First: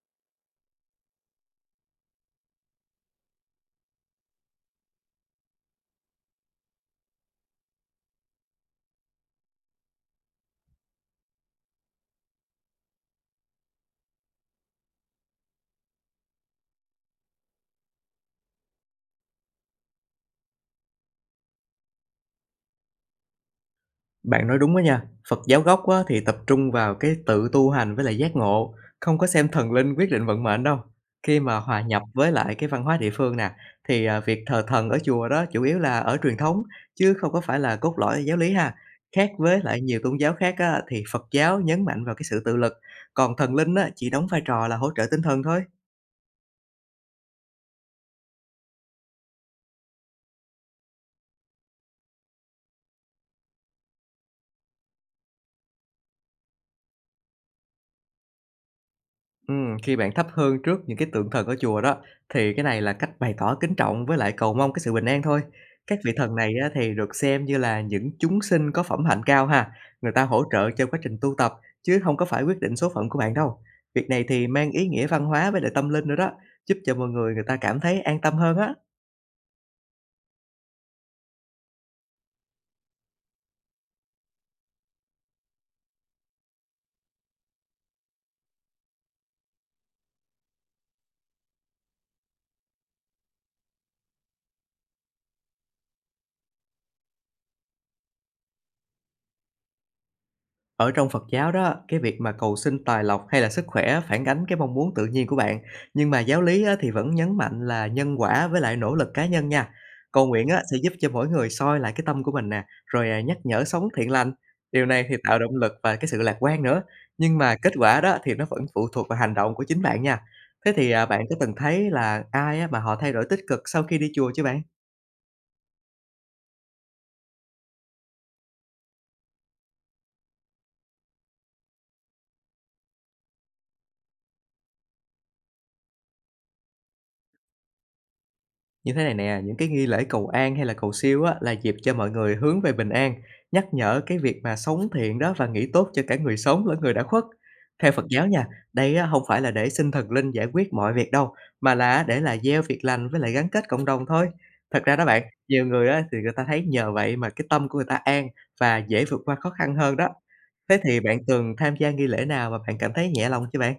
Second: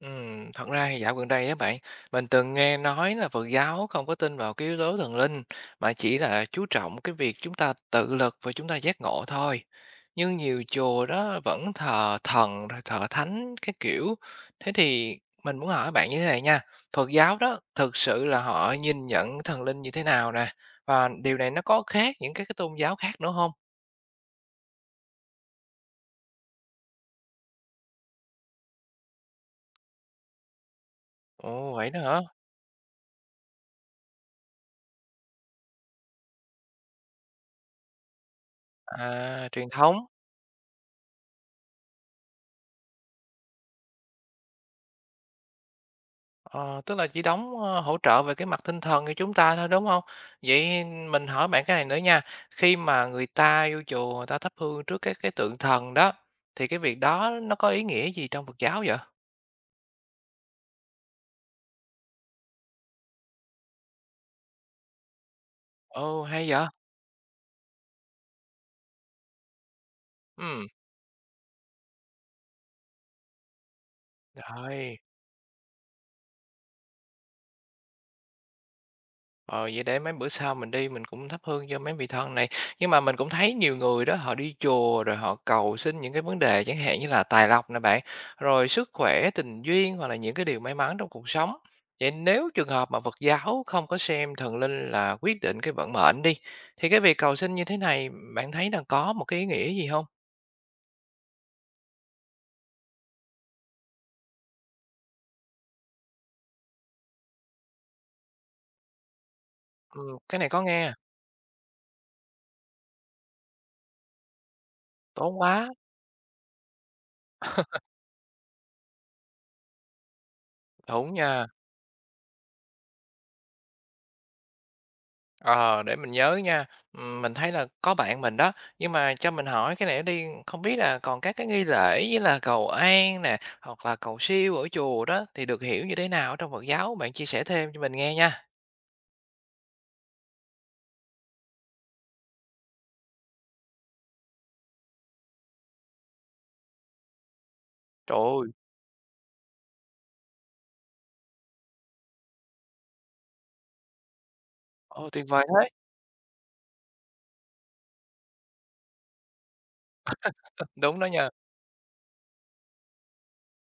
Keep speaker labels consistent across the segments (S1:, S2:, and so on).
S1: Thật ra thì dạo gần đây á bạn, mình từng nghe nói là Phật giáo không có tin vào cái yếu tố thần linh mà chỉ là chú trọng cái việc chúng ta tự lực và chúng ta giác ngộ thôi. Nhưng nhiều chùa đó vẫn thờ thần rồi thờ thánh cái kiểu. Thế thì mình muốn hỏi bạn như thế này nha. Phật giáo đó thực sự là họ nhìn nhận thần linh như thế nào nè? Và điều này nó có khác những cái tôn giáo khác nữa không?
S2: Bạn nói đúng đó nha. Phật giáo gốc á, thì tập trung vào cái tự tu hành với lại giác ngộ, không có xem thần linh quyết định vận mệnh đâu. Khi mà
S1: Ồ
S2: hòa
S1: vậy đó
S2: nhập
S1: hả?
S2: với lại cái văn hóa địa phương nè, thì việc thờ thần ở chùa đó chủ yếu là ở truyền thống chứ không có phải là cốt lõi giáo lý ha. Khác
S1: À
S2: với
S1: truyền
S2: lại
S1: thống.
S2: nhiều tôn giáo khác á, thì Phật giáo nhấn mạnh vào cái sự tự lực, còn thần linh á, chỉ đóng vai trò là hỗ trợ tinh thần thôi.
S1: Ờ, tức là chỉ đóng, hỗ trợ về cái mặt tinh thần cho chúng ta thôi, đúng không? Vậy mình hỏi bạn cái này nữa nha, khi mà người ta vô chùa người ta thắp hương trước cái tượng thần đó, thì cái việc đó nó có ý nghĩa gì trong Phật giáo vậy?
S2: Khi bạn thắp hương trước những cái tượng thần ở chùa đó, thì cái này là cách bày tỏ kính trọng với lại cầu mong cái sự bình an thôi. Các vị
S1: Ồ,
S2: thần
S1: hay
S2: này
S1: vậy!
S2: á, thì được xem như là những chúng sinh có phẩm hạnh cao ha, người ta hỗ
S1: Ừm,
S2: trợ cho quá trình tu tập chứ không có phải quyết định số phận của bạn đâu. Việc này thì mang ý
S1: rồi.
S2: nghĩa văn hóa với lại tâm linh nữa đó, giúp cho mọi người người ta cảm thấy an tâm hơn á.
S1: Ờ, vậy để mấy bữa sau mình đi mình cũng thắp hương cho mấy vị thần này. Nhưng mà mình cũng thấy nhiều người đó họ đi chùa rồi họ cầu xin những cái vấn đề chẳng hạn như là tài lộc nè bạn, rồi sức khỏe, tình duyên hoặc là những cái điều may mắn trong cuộc sống. Vậy nếu trường hợp mà Phật giáo không có xem thần linh là quyết định cái vận mệnh đi, thì cái việc cầu xin như thế này bạn thấy là có một cái ý nghĩa gì không?
S2: Ở trong Phật giáo đó, cái việc mà cầu xin tài lộc hay là sức khỏe phản ánh cái mong muốn tự nhiên của bạn, nhưng mà giáo lý á, thì vẫn nhấn mạnh là nhân quả với lại nỗ lực cá nhân nha.
S1: Ừ,
S2: Cầu
S1: cái
S2: nguyện
S1: này
S2: á,
S1: có
S2: sẽ giúp
S1: nghe,
S2: cho mỗi người soi lại cái tâm của mình nè, rồi nhắc nhở sống thiện lành. Điều này thì tạo
S1: tốn
S2: động
S1: quá,
S2: lực và cái sự lạc quan nữa. Nhưng mà kết quả đó thì nó vẫn phụ thuộc vào hành động của chính bạn nha. Thế thì
S1: đúng
S2: bạn có
S1: nha.
S2: từng thấy là ai á, mà họ thay đổi tích cực sau khi đi chùa chứ bạn?
S1: Ờ, để mình nhớ nha. Mình thấy là có bạn mình đó, nhưng mà cho mình hỏi cái này đi, không biết là còn các cái nghi lễ như là cầu an nè, hoặc là cầu siêu ở chùa đó thì được hiểu như thế nào trong Phật giáo? Bạn chia sẻ thêm cho mình nghe nha.
S2: Như thế này nè, những cái nghi lễ cầu an hay là cầu siêu á, là dịp cho mọi người hướng về bình an, nhắc nhở cái việc mà sống thiện đó và nghĩ tốt cho cả người sống lẫn người đã khuất. Theo Phật
S1: Trời
S2: giáo nha,
S1: ơi,
S2: đây á, không phải là để xin thần linh giải quyết mọi việc đâu, mà là để gieo việc lành với lại gắn kết cộng đồng thôi. Thật ra đó
S1: ồ,
S2: bạn,
S1: tuyệt vời
S2: nhiều
S1: thế.
S2: người á, thì người ta thấy nhờ vậy mà cái tâm của người ta an và dễ vượt qua khó khăn hơn đó. Thế
S1: Đúng
S2: thì
S1: đó
S2: bạn
S1: nha.
S2: từng tham gia nghi lễ nào mà bạn cảm thấy nhẹ lòng chưa bạn?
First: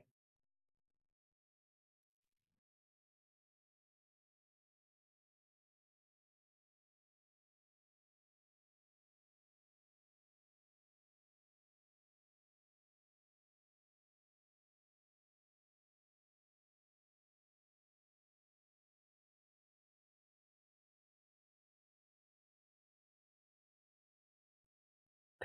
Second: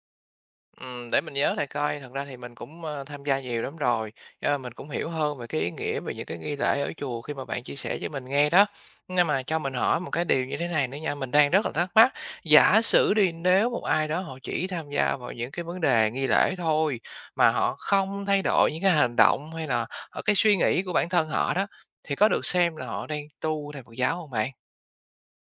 S1: Để mình nhớ lại coi, thật ra thì mình cũng, tham gia nhiều lắm rồi, mình cũng hiểu hơn về cái ý nghĩa về những cái nghi lễ ở chùa khi mà bạn chia sẻ cho mình nghe đó. Nhưng mà cho mình hỏi một cái điều như thế này nữa nha, mình đang rất là thắc mắc, giả sử đi, nếu một ai đó họ chỉ tham gia vào những cái vấn đề nghi lễ thôi, mà họ không thay đổi những cái hành động hay là, cái suy nghĩ của bản thân họ đó, thì có được xem là họ đang tu theo Phật giáo không bạn?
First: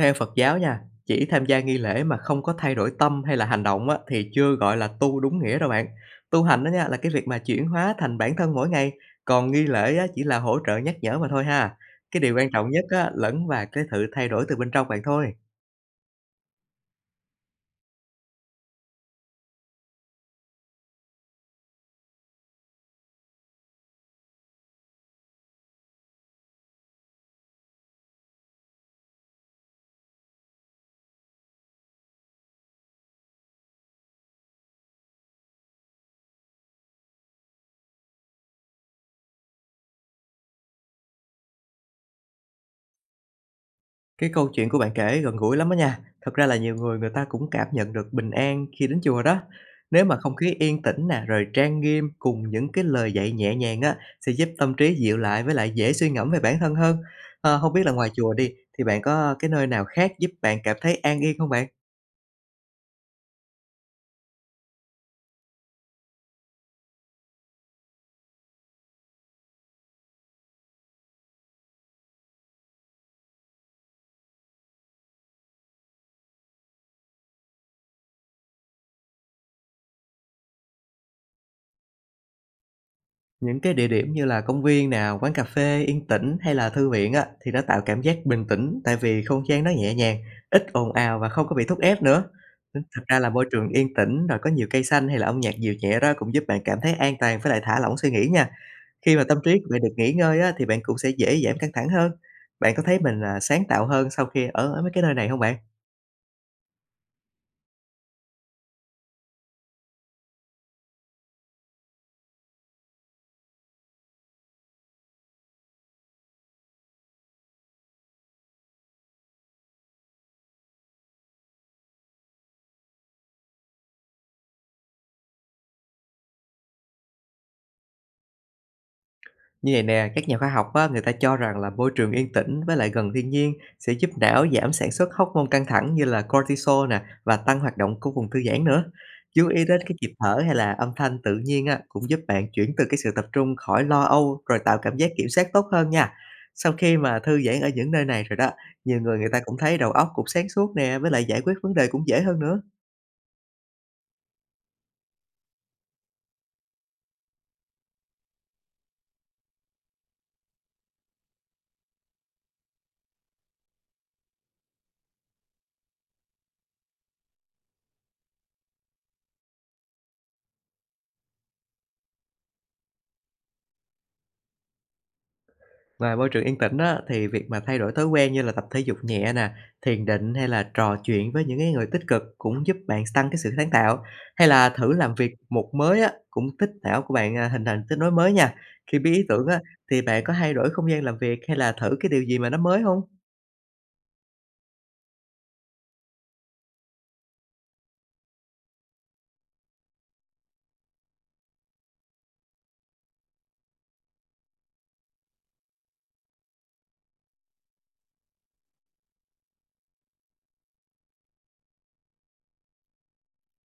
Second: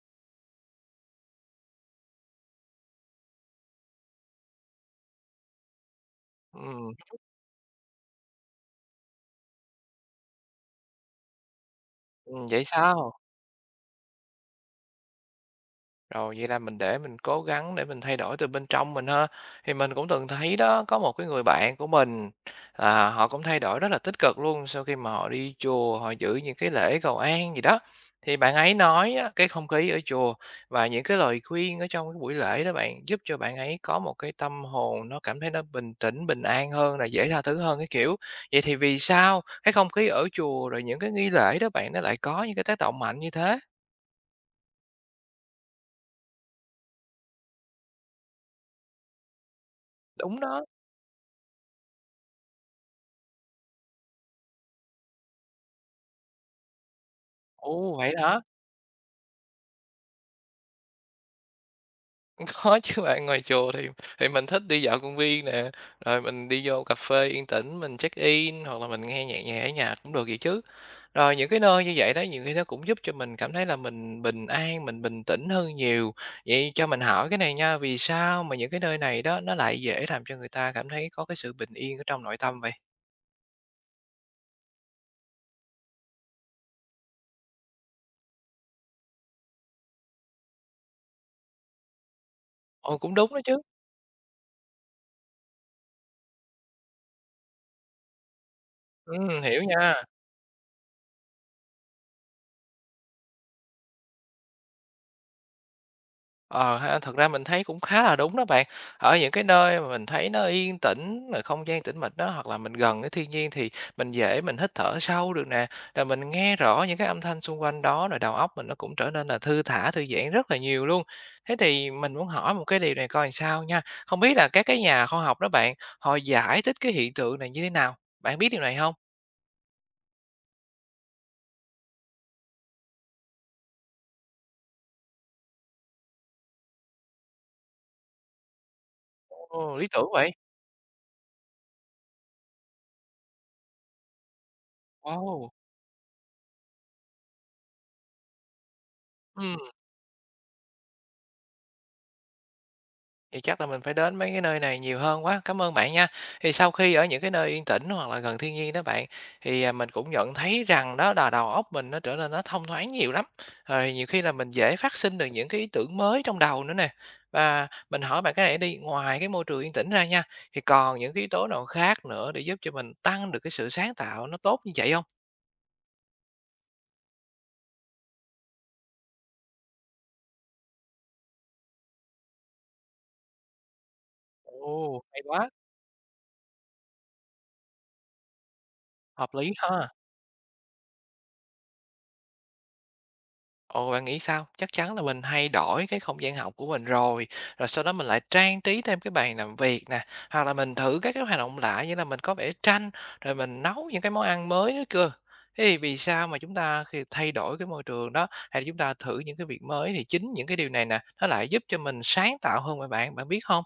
S2: Theo Phật giáo nha, chỉ tham gia nghi lễ mà không có thay đổi tâm hay là hành động á, thì chưa gọi là tu đúng nghĩa đâu bạn. Tu hành đó nha
S1: Ừm,
S2: là cái việc mà chuyển hóa thành bản thân mỗi ngày, còn nghi lễ á, chỉ là hỗ trợ nhắc nhở mà thôi ha. Cái điều quan
S1: vậy
S2: trọng nhất á,
S1: sao?
S2: lẫn và cái sự thay đổi từ bên trong bạn thôi.
S1: Rồi vậy là mình để mình cố gắng để mình thay đổi từ bên trong mình ha. Thì mình cũng từng thấy đó, có một cái người bạn của mình, họ cũng thay đổi rất là tích cực luôn sau khi mà họ đi chùa, họ giữ những cái lễ cầu an gì đó. Thì bạn ấy nói á, cái không khí ở chùa và những cái lời khuyên ở trong cái buổi lễ đó bạn giúp cho bạn ấy có một cái tâm hồn nó cảm thấy nó bình tĩnh, bình an hơn, là dễ tha thứ hơn cái kiểu. Vậy thì vì sao cái không khí ở chùa rồi những cái nghi lễ đó bạn nó lại có những cái tác động mạnh như thế?
S2: Cái câu chuyện của bạn kể gần gũi lắm á nha. Thật ra là nhiều người người ta cũng cảm nhận được bình an khi đến chùa đó. Nếu mà không
S1: Đúng
S2: khí
S1: đó.
S2: yên tĩnh nè, rồi trang nghiêm cùng những cái lời dạy nhẹ nhàng á, sẽ giúp tâm trí dịu lại với lại dễ suy ngẫm về bản thân hơn. Hông biết là
S1: Ồ,
S2: ngoài
S1: vậy
S2: chùa
S1: hả?
S2: đi, thì bạn có cái nơi nào khác giúp bạn cảm thấy an yên không bạn?
S1: Có chứ bạn, ngoài chùa thì mình thích đi dạo công viên nè, rồi mình đi vô cà phê yên tĩnh, mình check-in hoặc là mình nghe nhạc nhẹ ở nhà cũng được vậy chứ. Rồi những cái nơi như vậy đó, nhiều khi nó cũng giúp cho mình cảm thấy là mình bình an, mình bình tĩnh hơn nhiều. Vậy cho mình hỏi cái này nha, vì sao mà những cái nơi này đó nó lại dễ làm cho người ta cảm thấy có cái sự bình yên ở trong nội tâm vậy?
S2: Những cái địa điểm như là công viên nào, quán cà phê yên tĩnh hay là thư viện á, thì nó tạo cảm giác bình tĩnh tại vì không gian nó nhẹ nhàng, ít ồn ào và không có bị thúc ép nữa. Nên
S1: Ồ,
S2: thật
S1: cũng
S2: ra là
S1: đúng đó
S2: môi
S1: chứ.
S2: trường yên tĩnh rồi có nhiều cây xanh hay là âm nhạc dịu nhẹ đó cũng giúp bạn cảm thấy an toàn với lại thả lỏng suy nghĩ nha. Khi mà tâm trí
S1: Hiểu
S2: của bạn được
S1: nha.
S2: nghỉ ngơi á, thì bạn cũng sẽ dễ giảm căng thẳng hơn. Bạn có thấy mình sáng tạo hơn sau khi ở mấy cái nơi này không bạn?
S1: Ờ ha, thật ra mình thấy cũng khá là đúng đó bạn. Ở những cái nơi mà mình thấy nó yên tĩnh, rồi không gian tĩnh mịch đó, hoặc là mình gần cái thiên nhiên thì mình dễ mình hít thở sâu được nè, rồi mình nghe rõ những cái âm thanh xung quanh đó, rồi đầu óc mình nó cũng trở nên là thư thả, thư giãn rất là nhiều luôn. Thế thì mình muốn hỏi một cái điều này coi làm sao nha. Không biết là các cái nhà khoa học đó bạn, họ giải thích cái hiện tượng này như thế nào? Bạn biết điều này không?
S2: Như vậy nè, các nhà khoa học á, người ta cho rằng là môi trường yên tĩnh với lại gần thiên nhiên sẽ giúp não giảm sản xuất hormone căng thẳng như là cortisol nè và tăng hoạt động của vùng thư giãn nữa. Chú ý
S1: Ồ,
S2: đến
S1: lý
S2: cái
S1: tưởng
S2: nhịp
S1: vậy.
S2: thở hay là âm thanh tự nhiên á, cũng giúp bạn chuyển từ cái sự tập trung khỏi lo âu rồi tạo cảm giác kiểm soát
S1: Wow.
S2: tốt hơn nha. Sau khi mà thư giãn ở những nơi này rồi đó, nhiều người người ta cũng thấy đầu óc cũng sáng suốt nè với lại giải quyết vấn đề cũng dễ hơn nữa.
S1: Thì chắc là mình phải đến mấy cái nơi này nhiều hơn quá. Cảm ơn bạn nha. Thì sau khi ở những cái nơi yên tĩnh hoặc là gần thiên nhiên đó bạn, thì, mình cũng nhận thấy rằng đó là đầu óc mình nó trở nên nó thông thoáng nhiều lắm. Rồi nhiều khi là mình dễ phát sinh được những cái ý tưởng mới trong đầu nữa nè. Và mình hỏi bạn cái này đi, ngoài cái môi trường yên tĩnh ra nha, thì còn những cái yếu tố nào khác nữa để giúp cho mình tăng được cái sự sáng tạo nó tốt như vậy không?
S2: Ngoài môi trường yên tĩnh á, thì việc mà thay đổi thói quen như là tập thể dục nhẹ nè, thiền định hay là trò chuyện với những cái người tích cực cũng giúp bạn tăng cái sự sáng tạo. Hay là thử
S1: Ồ,
S2: làm
S1: hay
S2: việc
S1: quá,
S2: một mới á, cũng tích não của bạn hình thành kết nối mới nha. Khi biết ý
S1: hợp
S2: tưởng
S1: lý
S2: á,
S1: ha.
S2: thì bạn có thay đổi không gian làm việc hay là thử cái điều gì mà nó mới không?
S1: Ồ, bạn nghĩ sao? Chắc chắn là mình thay đổi cái không gian học của mình rồi, rồi sau đó mình lại trang trí thêm cái bàn làm việc nè, hoặc là mình thử các cái hoạt động lạ như là mình có vẽ tranh, rồi mình nấu những cái món ăn mới nữa cơ. Thế thì vì sao mà chúng ta khi thay đổi cái môi trường đó, hay là chúng ta thử những cái việc mới thì chính những cái điều này nè, nó lại giúp cho mình sáng tạo hơn mà bạn, bạn biết không?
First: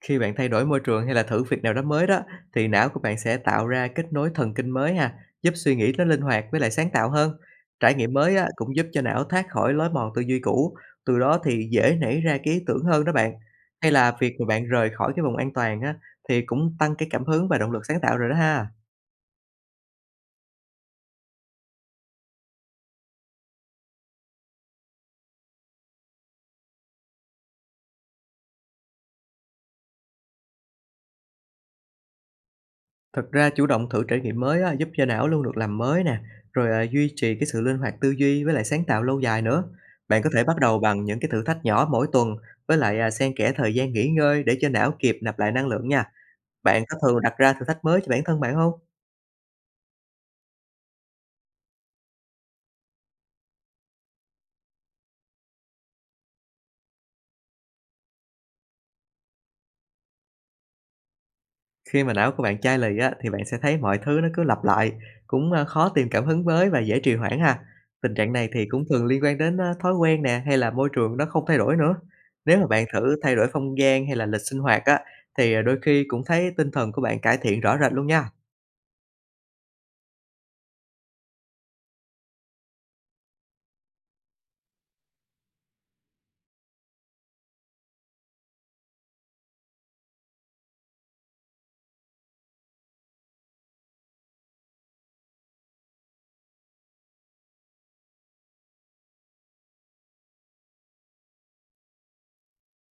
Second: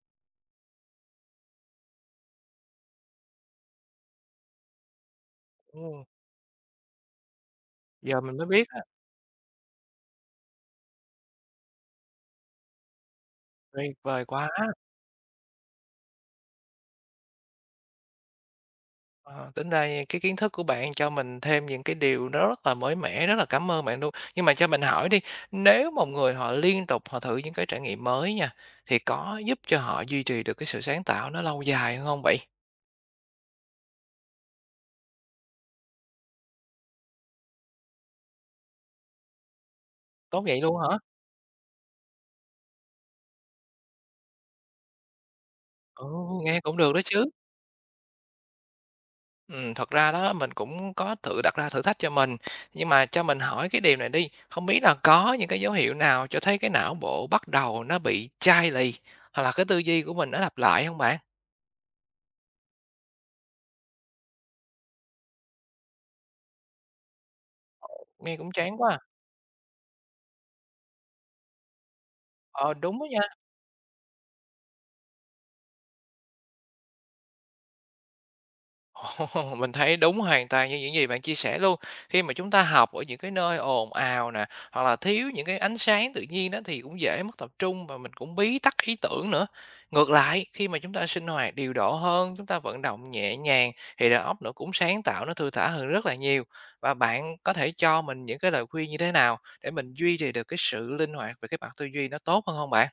S2: Khi bạn thay đổi môi trường hay là thử việc nào đó mới đó, thì não của bạn sẽ tạo ra kết nối thần kinh mới ha, giúp suy nghĩ nó
S1: Ừm,
S2: linh hoạt với lại sáng tạo hơn. Trải nghiệm
S1: Giờ
S2: mới
S1: mình mới
S2: á,
S1: biết
S2: cũng
S1: á,
S2: giúp cho não thoát khỏi lối mòn tư duy cũ, từ đó thì dễ nảy ra cái ý tưởng hơn đó bạn. Hay
S1: tuyệt
S2: là
S1: vời
S2: việc mà
S1: quá!
S2: bạn rời khỏi cái vùng an toàn á, thì cũng tăng cái cảm hứng và động lực sáng tạo rồi đó ha.
S1: Ờ, tính ra cái kiến thức của bạn cho mình thêm những cái điều nó rất là mới mẻ, rất là cảm ơn bạn luôn. Nhưng mà cho mình hỏi đi, nếu một người họ liên tục họ thử những cái trải nghiệm mới nha, thì có giúp cho họ duy trì được cái sự sáng tạo nó lâu dài hơn không vậy?
S2: Thật ra chủ động thử trải nghiệm mới á, giúp cho não luôn được làm mới nè, rồi, duy trì cái sự linh hoạt tư duy với lại sáng tạo lâu dài nữa. Bạn có
S1: Tốt
S2: thể bắt
S1: vậy luôn
S2: đầu
S1: hả?
S2: bằng những cái thử thách nhỏ mỗi tuần, với lại, xen kẽ thời gian nghỉ ngơi để cho não kịp nạp lại năng lượng nha.
S1: Ừ, nghe cũng
S2: Bạn
S1: được
S2: có
S1: đó
S2: thường
S1: chứ.
S2: đặt ra thử thách mới cho bản thân bạn không?
S1: Ừ, thật ra đó mình cũng có tự đặt ra thử thách cho mình, nhưng mà cho mình hỏi cái điều này đi, không biết là có những cái dấu hiệu nào cho thấy cái não bộ bắt đầu nó bị chai lì hoặc là cái tư duy của mình nó lặp lại không bạn?
S2: Khi mà não của bạn chai lì á, thì bạn sẽ thấy mọi thứ nó cứ lặp lại, cũng, khó tìm cảm hứng mới và dễ trì hoãn ha. Tình trạng
S1: Nghe
S2: này
S1: cũng
S2: thì
S1: chán
S2: cũng
S1: quá.
S2: thường liên quan đến, thói quen nè, hay là môi trường nó không thay đổi nữa. Nếu mà
S1: Ờ
S2: bạn
S1: đúng đó
S2: thử
S1: nha.
S2: thay đổi không gian hay là lịch sinh hoạt á, thì, đôi khi cũng thấy tinh thần của bạn cải thiện rõ rệt luôn nha.
S1: Ồ, mình thấy đúng hoàn toàn như những gì bạn chia sẻ luôn. Khi mà chúng ta học ở những cái nơi ồn ào nè, hoặc là thiếu những cái ánh sáng tự nhiên đó thì cũng dễ mất tập trung và mình cũng bí tắc ý tưởng nữa. Ngược lại, khi mà chúng ta sinh hoạt điều độ hơn, chúng ta vận động nhẹ nhàng thì đầu óc nó cũng sáng tạo, nó thư thả hơn rất là nhiều. Và bạn có thể cho mình những cái lời khuyên như thế nào để mình duy trì được cái sự linh hoạt về cái mặt tư duy nó tốt hơn không bạn?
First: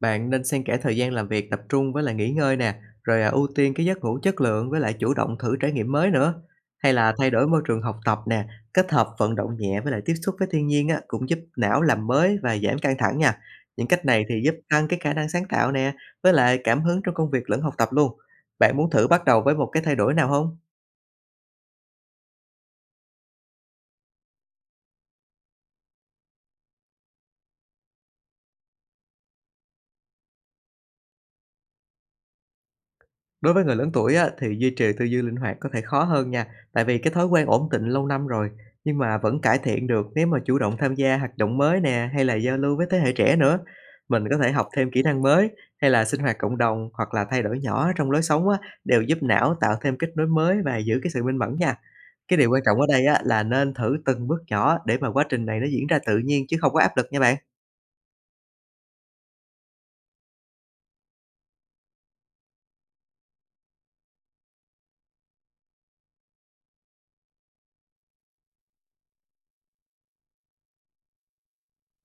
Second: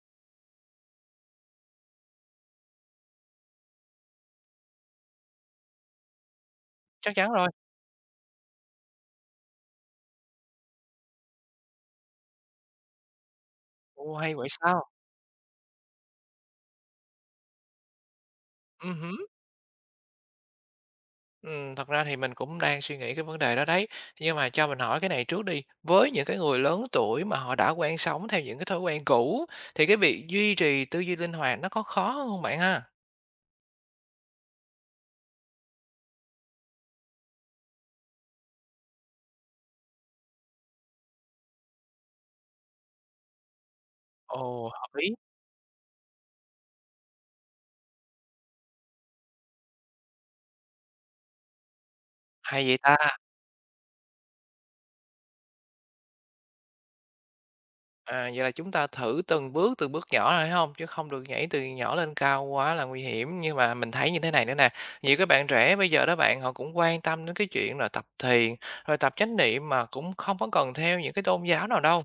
S2: Bạn nên xen kẽ thời gian làm việc tập trung với lại nghỉ ngơi nè, rồi, ưu tiên cái giấc ngủ chất lượng với lại chủ động thử trải nghiệm mới nữa. Hay là
S1: Chắc
S2: thay
S1: chắn
S2: đổi
S1: rồi.
S2: môi trường học tập nè, kết hợp vận động nhẹ với lại tiếp xúc với thiên nhiên á, cũng giúp não làm mới và giảm căng thẳng nha. Những cách
S1: Ồ,
S2: này thì
S1: hay vậy
S2: giúp
S1: sao?
S2: tăng cái khả năng sáng tạo nè, với lại cảm hứng trong công việc lẫn học tập luôn. Bạn muốn
S1: ừ
S2: thử bắt
S1: hứ.
S2: đầu với một cái thay đổi nào không?
S1: Thật ra thì mình cũng đang suy nghĩ cái vấn đề đó đấy. Nhưng mà cho mình hỏi cái này trước đi, với những cái người lớn tuổi mà họ đã quen sống theo những cái thói quen cũ thì cái việc duy trì tư duy linh hoạt nó có khó hơn hông bạn ha?
S2: Đối với người lớn tuổi á, thì duy trì tư duy linh hoạt có thể khó hơn nha, tại vì cái thói quen ổn định lâu năm rồi, nhưng mà vẫn cải thiện được nếu mà chủ động tham gia hoạt động mới nè, hay là giao lưu với thế hệ trẻ nữa. Mình có thể học
S1: Ồ,
S2: thêm
S1: hợp
S2: kỹ
S1: lý,
S2: năng mới, hay là sinh hoạt cộng đồng, hoặc là thay đổi nhỏ trong lối sống á, đều giúp não tạo thêm kết nối mới và giữ cái sự minh mẫn nha. Cái điều quan
S1: hay vậy
S2: trọng ở đây
S1: ta!
S2: á, là nên thử từng bước nhỏ để mà quá trình này nó diễn ra tự nhiên chứ không có áp lực nha bạn.
S1: À, vậy là chúng ta thử từng bước nhỏ rồi, phải hông? Chứ không được nhảy từ nhỏ lên cao quá là nguy hiểm. Nhưng mà mình thấy như thế này nữa nè, nhiều các bạn trẻ bây giờ đó bạn, họ cũng quan tâm đến cái chuyện là tập thiền, rồi tập chánh niệm mà cũng không có cần theo những cái tôn giáo nào đâu.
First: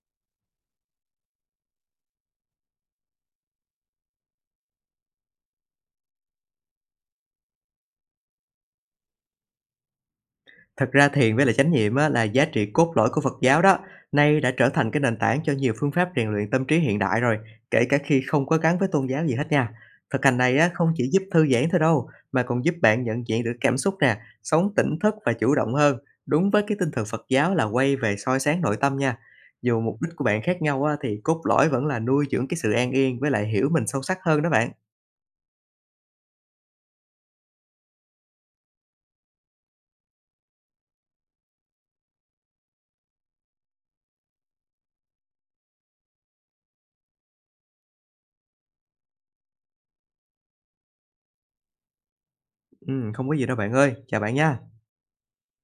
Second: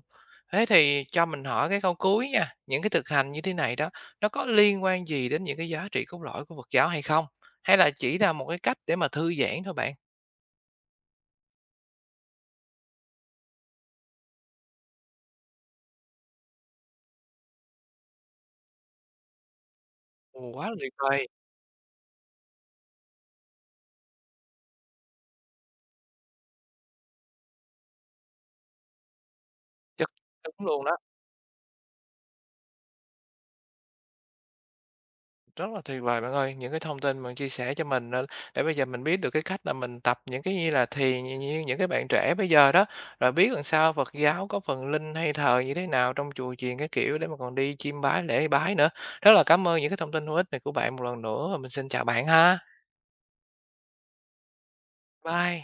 S1: Thế thì cho mình hỏi cái câu cuối nha, những cái thực hành như thế này đó, nó có liên quan gì đến những cái giá trị cốt lõi của Phật giáo hay không? Hay là chỉ là một cái cách để mà thư giãn thôi bạn?
S2: Thật ra thiền với lại chánh niệm á, là giá trị cốt lõi của Phật giáo đó, nay đã trở thành cái nền tảng cho nhiều phương pháp rèn luyện tâm trí hiện đại rồi, kể cả khi không có gắn với tôn giáo gì hết nha. Thực hành
S1: Ồ,
S2: này
S1: quá
S2: á,
S1: là
S2: không
S1: tuyệt
S2: chỉ giúp
S1: vời!
S2: thư giãn thôi đâu, mà còn giúp bạn nhận diện được cảm xúc nè, sống tỉnh thức và chủ động hơn, đúng với cái tinh thần Phật giáo là quay về soi sáng nội tâm nha. Dù mục
S1: Chất
S2: đích của bạn khác
S1: đúng
S2: nhau
S1: luôn đó.
S2: á, thì cốt lõi vẫn là nuôi dưỡng cái sự an yên với lại hiểu mình sâu sắc hơn đó bạn.
S1: Rất là tuyệt vời bạn ơi, những cái thông tin bạn chia sẻ cho mình để bây giờ mình biết được cái cách là mình tập những cái như là thiền như như những cái bạn trẻ bây giờ đó, rồi biết làm sao Phật giáo có phần linh hay thờ như thế nào trong chùa chiền cái kiểu để mà còn đi chiêm bái lễ bái nữa. Rất là cảm ơn những cái thông tin hữu ích này của bạn một lần nữa và mình xin chào bạn ha.
S2: Không có gì đâu bạn ơi, chào bạn nha.
S1: Bye.